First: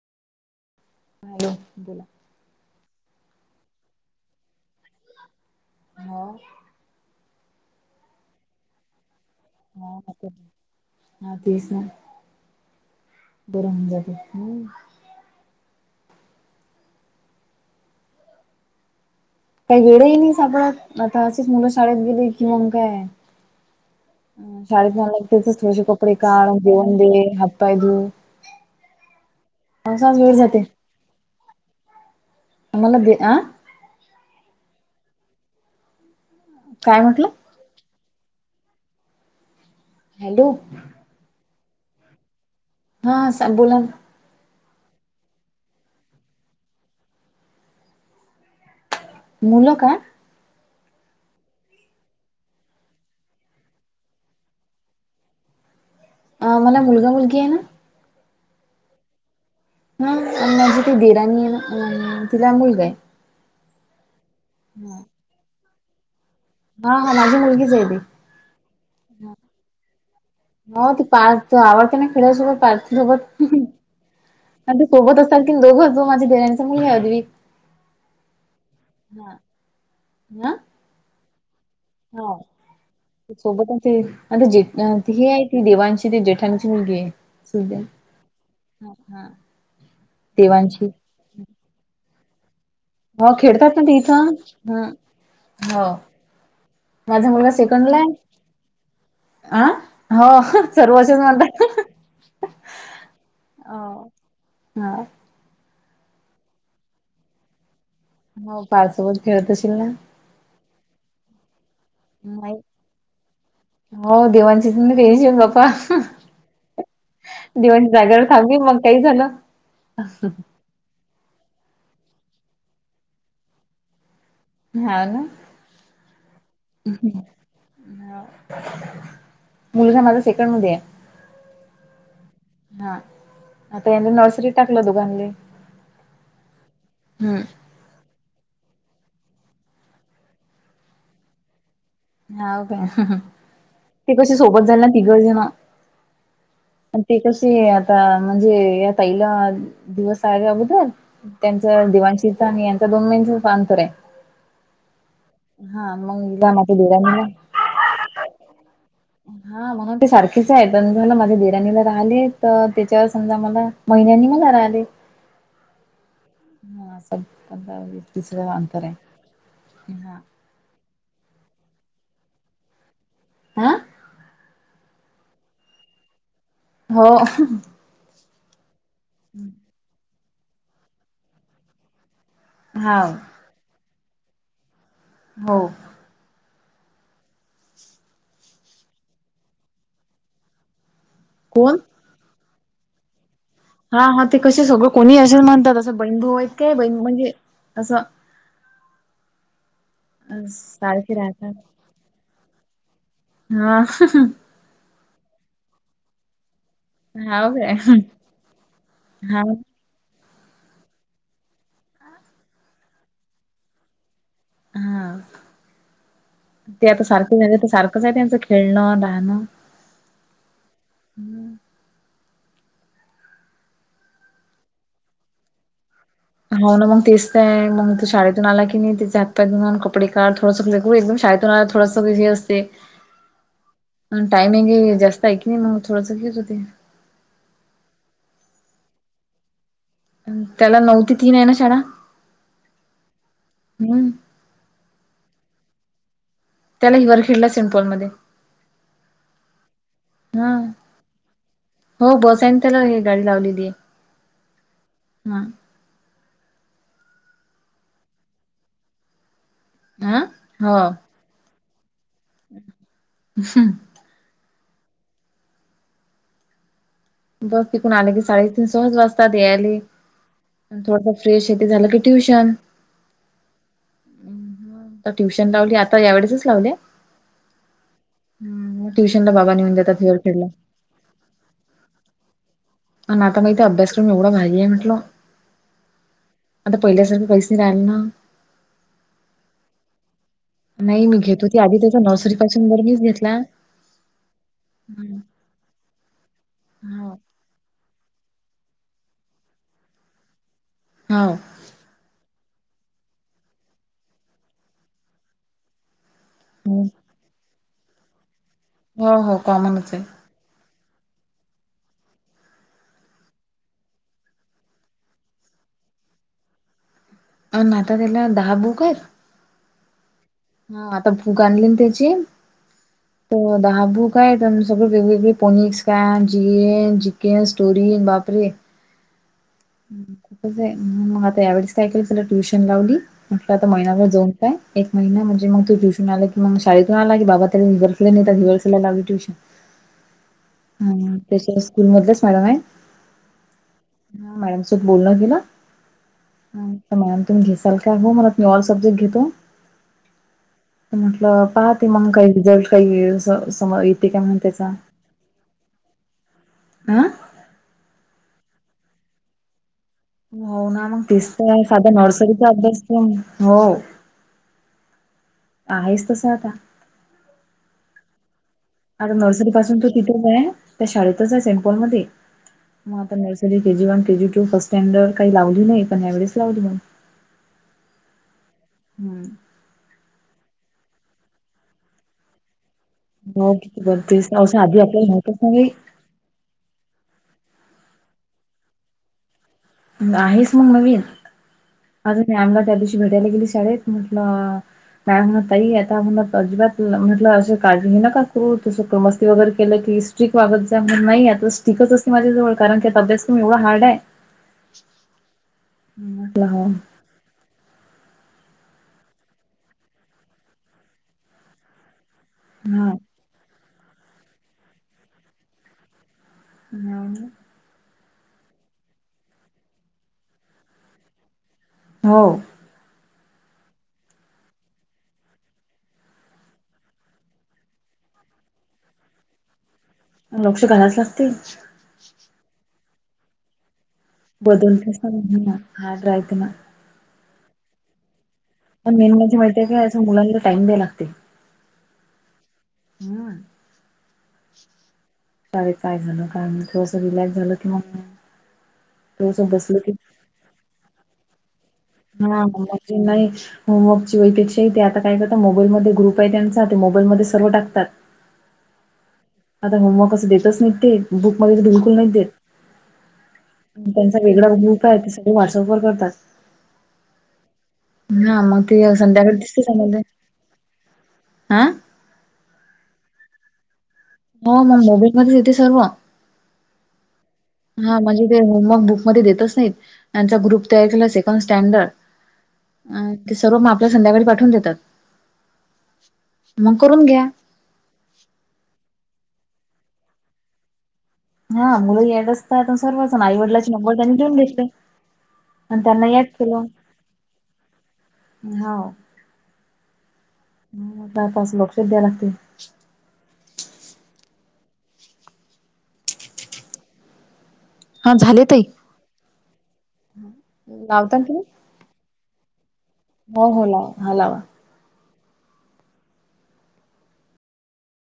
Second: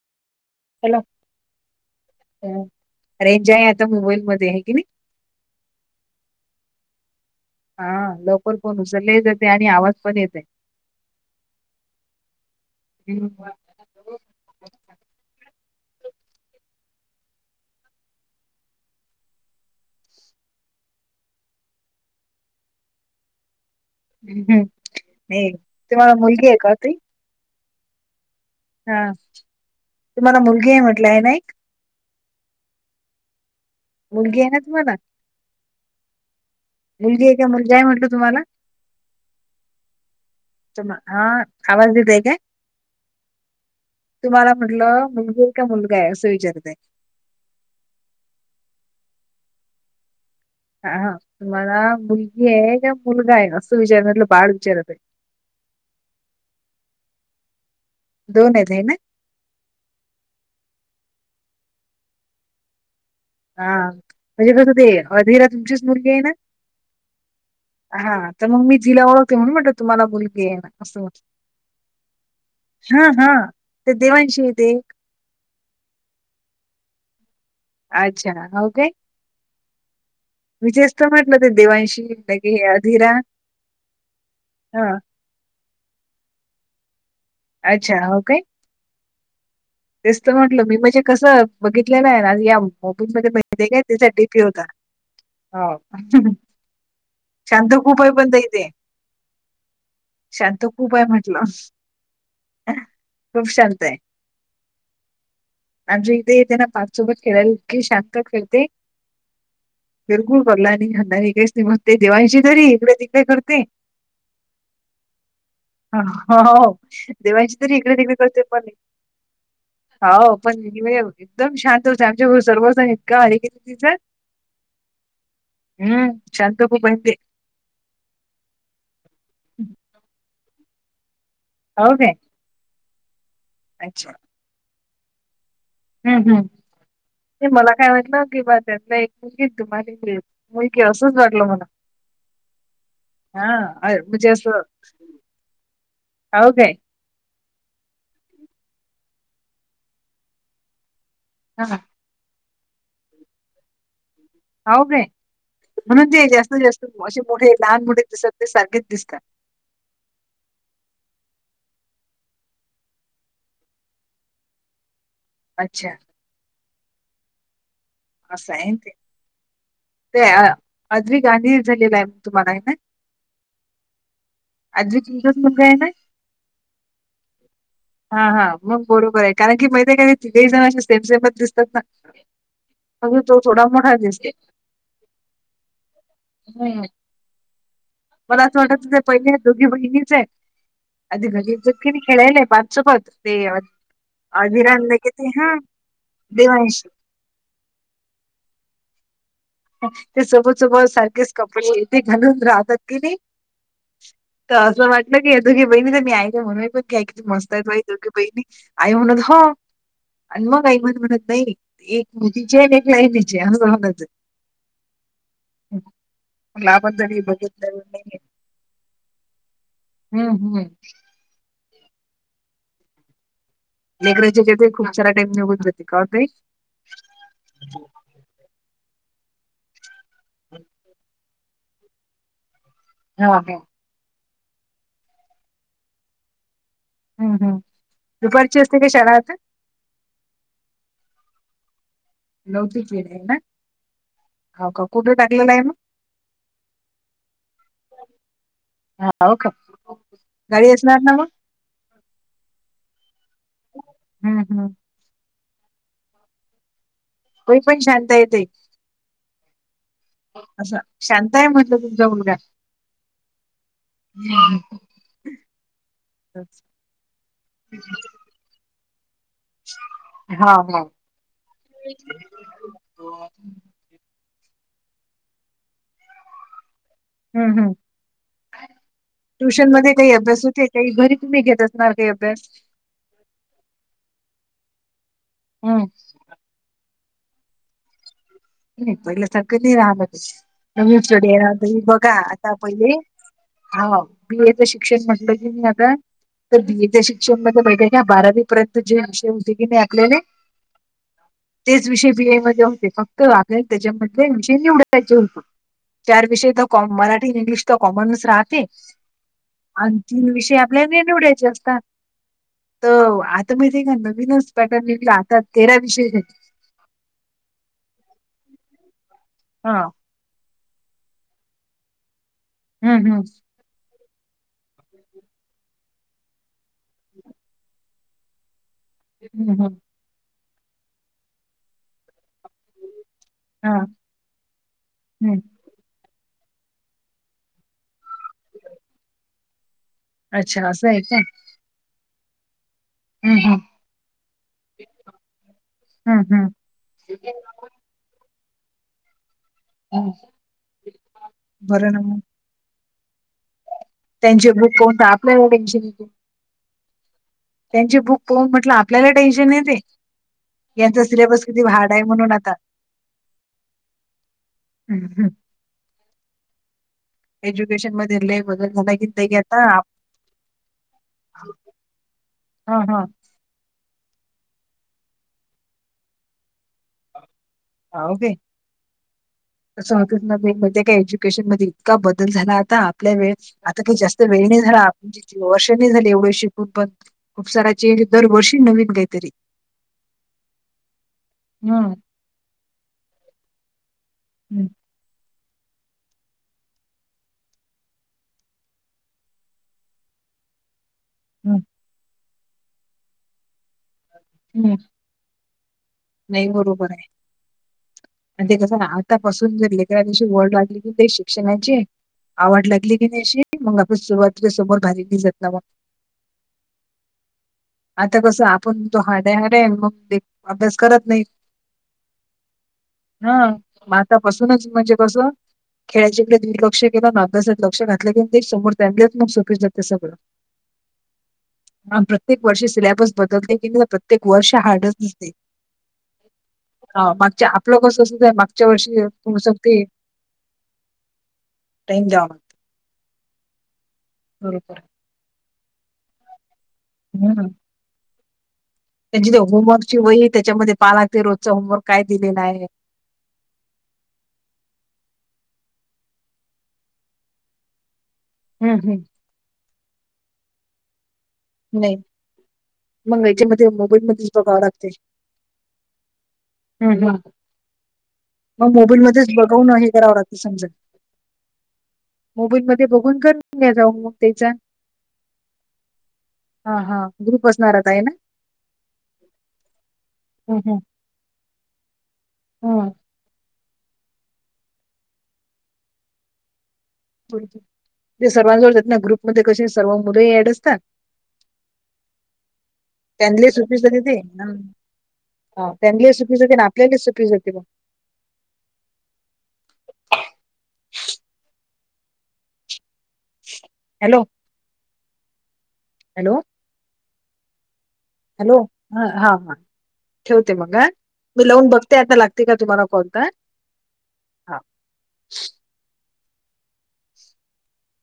Hello hello बोला. Range आहे आता मोबाईल मध्ये आहे की नाही? हो हा लवकर फोन [unintelligible] हा पण येत आहे ह तेच ना, बरमजात हंम काही वेळही नाही सापडत आता अशीच मुलं शाळेत गेली कि मग काय आहे? अ शाळेतन नाही आल्यावर [unintelligible] कपडे तुम्हाला मुलगी काढ आहे का ताई जेवण दे हातपाय धु हा.. असाच वेळ तुम्हाला जाते मुलगी आहे म्हटलं आहे ना एक आम्हाला दे आ मुलगी आहे ना तुम्हाला. काय मुलगी म्हटलं आहे का, मुलगा आहे म्हटलं तुम्हाला? हॅलो तुम्हा आवाज दिलाय काय? हा सर बोला तुम्हाला म्हटलं मुलगी आहे का मुलगा आहे असं विचारतय मुलं का? हा हा तुम्हाला मुलगी आहे का मुलगा आहे असं विचारणलं बाड विचारत आहे अ मला मुलगा मुलगी आहे ना दोन आहेत हाय ना? हा म्हणझे ती दिराणी अं तिला मुलगा आहे. हा म्हणजे कसं ते अधीरा तुमचीच मुलगी आहे ना? हा हा माझी मुलगीच आहे ती हा तर मग मी जिला ओळखते म्हणून म्हणते तुम्हाला मुलगी हाय ना असं. तो आवडतो ना खेळासोबत [unintelligible] हां, सोबत हां. ते देवांशी होतेे आणखीन दोघं माझ्या बहिणीचा मुलगा आहे आद्वईक. अच्छा हो काय. हा विशेषत म्हटलं, ते देवांशी हा. लगे हे अधिरा सोबत आणि ते जेठ हां, अं ते हे आहेत. ती देवांशी ती जेठानिची मुलगी आहे. सुद्या अच्छा हो काय? हा हा तेच तर म्हंटल मी देवांशी म्हणजे कसं बघितले का [unintelligible] हो ऑफिसमध्ये [unintelligible] खेळतात काय ना ते त्यासाठी इथं पी होता. ह हो होका. माझा मुलगा शांत सेकंडला खुप आहे पण ताई ते. आ हो शांत खूप सर्व आहे असेच म्हटलं. म्हणतात खूप शांत आहे. हो हा आमच्या इथेे येते ना पार्थ सोबत खेळायला इतकी शांत हो फिरते पार्थ सोबत खेळत अशील ना [unintelligible] देवांशी नाही तरी इकडे ती ते करते. हो देवांशीच आणि तुझ्याशीच गप्पा. हो देवांशी तरी [unintelligible] इकडे तिकडे जागेवर करते थांबली पण मग काय झालं? [unintelligible] एकदम शांत होते आमच्या सर्वच इतका हारी [unintelligible] हा ना. हम्म शांंत खुप आहेत ते. हो मुलगा माझा सेकंडमध्ये आहे. हो काय? हा आता याने अच्छा नर्सरीत टाकलं दोघांने हम्म हम्म. ते मला काय म्हटलं की बा त्यातलं एक मुलगीच [unintelligible] मुलगी असंच वाटल मला. हाव काय? हा अ- ते म्हणजे कशी सोबत झालेत ना तिघही जण. हाव काय? ते कसे आता म्हणजे या ताईला दिवस आहे अगोदर. त्यांच हा दिवाणशीच आणि यांचा दोन महिन्यांच अंतर आहे. हाव काय? हा म्हणून मग ते हिला जास्तीत माझ्या जास्त असे दिराणीला मोठे लहान मोठे दिसत ते सारखेच दिसतात. हा म्हणून ते सारखेच आहेत. पण माझ्या दिरांनी जरा आले तर त्याच्यावर समजा मला महिन्यांनी मलाा राहले. अच्छा. मग असा पण जाऊ दे. असं आहे ना ते. ते हा आद्वीक [unintelligible] झालेला आहे तुम्हाला हाय ना? आ? आजीची एकच मुलगी आहे ना? हो. हा हा मग बरोबर आहे. कारण की माहित आहे का तिघेही जण असे सेम सेमच दिसतात ना. हा अग तो थोडा मोठा दिसतोय. हो‌. हम्म. मला असं वाटत होत पहिले आहेत दोघी बहिणीचं आहेत. आधी घरी [unintelligible] कोण नाही. हेला आहे नाही [unintelligible] ते हा हा ते कसे सगळं अभिरानला कोणी किती असेच हा म्हणतात. असं बहीण भाऊ आहेत का? देवांशी बहिण म्हणजे असं ते सोबत सोबत सारखे सारखेच राहतात कपडे ते घालून राहतात की नाही. हा. तर असं वाटलं की या दोघी बहिणी तर मी ऐ काय म्हणून का किती हाव मस्त हाईत काय बाई दोघी बहिणी. आई म्हणत हा. आणि मग आई पण म्हणत नाही. एक [unintelligible] आणि एक लायनीचे असं [unintelligible] हा मला ते आपण आता तरी सारखे झाले तर बघितलं सारखंच आहे नाहीये त्यांचं खेळणं, न्हाण. हम्म हम्म. लेकराचे तेथे खूप चारा टाईम निघून जाते कळत नाही. हा ना मग तेच आहे मग तू शाळेतून आला की नाही त्याचे हातपाय धुन कपडे काढ थोडंस एकदम शाळेत तर थोडासा हे असते हो के आणि टाईम हाय की जास्त आहे की नाही मग थोडंस हेच होते. हम्म हम् दुपारची असते काय शाळा आता. त्याला नव ते तीन आहे ना शाळा नऊ ते तीन आहे ना हम्म हो का कुठे टाकलेलं आहे मग. त्याला हिवर खिडला सिमपोलमध्ये हाव का? हा गाडीवर बसणार ना मग. हो बस आहे ना त्याला हे गाडी लावलेली. हम्म हम्म हा [unintelligible] पण शांत आहे ताई हा अ असं शांत आहे म्हटलं तुमचा मुलगा. हम्म [unintelligible] बस ती कोण आले की साडे तीन सहज वाज यायलेय हा हा. थोडस फ्रेश हे ते झालं की ट्युशन आता ट्युशन लावली आता यावेेळेसच लावले. हम्म हम्म ट्युशनला बाबा ट्युशन नेऊन मध्ये देतात काही फिअर अभ्यास खेडला होते काही घरी तुम्ही घेत असणार काही अभ्यास? आणि आता माहित हाय अभ्यासक्रम एवढा भारी आहे म्हंटल. हम्म. आता पहिल्यासारखं काहिच नाही राहिल ना. नाही पहिले सारख नाही रहाय लागणे. नवीन नाही मी स्टडी घेत आहे होती आधी तुम्ही त्याचा बघा नर्सरी आता पासून बर पहिले मीच घेतला हा बीएचं शिक्षण म्हटलं की म आता तर बीएच्या हो शिक्षणमध्ये माहितेय का बारावी पर्यंत जे विषय होते की नाही आपल्याला हो तेच विषय बी ए मध्ये होते फक्त आपल्याला त्याच्यामध्ये विषय निवडायचे होते चार विषय तर कॉम मराठी इंग्लिश तर कॉमनच राहते. हो हो कॉमनच आहे आणखीन विषय आपल्याने निवडायचे असतात तर आता माहिती का नवीनच पॅटर्न निघला आता तेरा विषय हायत अ आता त्याला दहा बुकं हा हा आता बुक आणली ना त्याची हम्म हम् हाबू काय तेन सगळे वेगवेगळे पोनिक्स काय, जिएन, जिकेन, स्टोरीन बापरे. हम्म हम्म. खुपच आहे म्हणून मग आता यावेळेस काय केलं त्याला ट्युशन लावली म्हटलं आता हा महिनाभर जाऊन काय एक महिना हम्म म्हणजे मग तू ट्युशन आला की मग शाळेतून आला की बाबा तरी तिने तर [unintelligible] लावली ट्युशन. अच्छा असं आहे काय? स्कूल मधलेच मॅडम आहे. हम् हम हा मॅडम सोबत बोलणं केलं. हम्म हम्म हम्म हा मॅडम तुम घे [unintelligible] ऑल सब्जेक्ट घेतो. हम्म म्हटलं पाहते बरं ना मग काही रिझल्ट काही सम सम त्यांचे बुक कोण तर आपल्याला टेन्शन येते. आं. त्यांची बुक पोहून म्हटलं आपल्याला टेन्शन येते. हो ना मग यांचा सिलेबस दिसतय किती तर साध्या हार्ड आहे म्हणून नर्सरीचा आता अभ्यास कर हो. हम् हम्. आहेच तसं आता. एज्युकेशन मध्ये लय बदल. झाला की आता ते नर्सरी पासून आप- तू तिथेच आहे त्या शाळेतच आहे सेम्पल मध्ये हा मग हा आता नर्सरी त्याजी K G one, K G two, first standard काही लावली नाही पण यावेळेस लावली म. हावू के. हम्म [unintelligible] का एज्युकेशन मध्ये इतका बदल झाला आता. पल्या वेळ हो आता किती काही जास्त बघतेस वेळ असं नाही झाला आधी आपण आपल्याला माहितच [inaudible] वर्ष नाही झाले एवढे शिकून पण. खूप सारा चेंज दरवर्षी नवीन काहीतरी. आहेच मग नवीन. निवात माझा मॅमला त्या दिवशी भेटायला गेली शाळेत म्हटलं हम्म, मॅम ताई आता. अजिबात म्हटलं अस काळजी घे ना का करू तसं मस्ती वगैरे केलं की स्ट्रिक वागत जा म्हण नाही आत तो हम्म, स्पीकच असते माझ्या जवळ कारण त्यात अभ्यासक्रम एवढा हार्ड आहे. हम्म. म्हटलं नाही हो बरोबर आहे. [inaudible] आणि ते कसं ना आतापसून जर लेकरा दिवशी वढ लागली की ते शिक्षणाची आवड हा लागली की नाही अशी मग आपण सुरवाती समोर [unintelligible] जत नावं. हम्. आता कसं आपण तो हार्ड आहे हार्ड आहे मग ते अभ्यास करत नाही. हो. हा मातापसूनच म्हणजे कसं खेळायच्याकडे दुर्लक्ष केलं ना अभ्यासात लक्ष घातलं क ते समोर [unintelligible] जातं सगळं. लक्ष घालायच लागते. आन प्रत्येक वर्षे सिलेबस बदलते की. [unintelligible] बदलते हार्डच आहेस न मग [unintelligible] ना हार्ड राहते मग. हा मागच्या आपलं कसं असच आहे माग पण मेन म्हणजे माहितीय काय असं मुलांना टाईम द्याय लागते. टाईम द्या. हम्म. बरोबर. शाळेत काय झालं काय माहीत अस रिलॅक्स हं. झाल मग त्यांची ते थोडस बसलं की होमवर्कची वही त्याच्यामध्ये पहा लागते रोजच होमवर्क. काय दिलेला हा आहे. माजी नाहीच. होमवर्कची वहीपेक्षाही ते आता काय करता मोबाईलमध्ये ग्रुप आहे त्यांचा ते मोबाईलमध्ये सर्व टाकतात. हम्म हम्म. आता होमवर्क असं देतच नाही ते बुकमध्ये बिलकुल नाही देत. मग याच्यामध्ये त्यांचा मोबाईलमध्येच वेगळा बघावं ग्रुप लागते. आहे ते सगळे व्हॉट्सअप वर करतात. हम्म हम्म. हा मग ते मोबाईलमध्येच संध्याकाळी दिसते बगवून हे समज करावं लागत समजा. हा मोबाईल मध्ये बघून गन्य जाऊ म. हो म्हणलं [unintelligible] मध्येच येते सर्व. हां, हां. ग्रुप असणार आता हा आहे ना? म्हणजे ते होमवर्क बुक मध्ये देतच नाहीत, त्याचा हं ग्रुप हं तयार केला असेल. पण स्टँडर्ड, हं अ ते सर्व माप तुला संध्याकाळी पाठवून देतात. मग करून घ्या. बरोबर. ते सर्वांजवळ जात ना ग्रुप मध्ये कशे सर्व मुलंही ऍड असता. हा मुलं येत असतात सर्वचा त्यांले आईवडलाची नंबर त्यांनी लिहून घेतले. ह आणि त्यांना ही याद सुपी जाते ना आपल्यालाच सुपी जाते ब. होव म्हणून म्हटल आता, असं लक्ष द्याय लागते. Hello hello. हा झाले हॅलो, ताई. हा हा ठेवते मग हा, लावता ना तुम्ही मी लावून बघते आता लागते का, तुम्हाला कॉल तर. हो हो [unintelligible]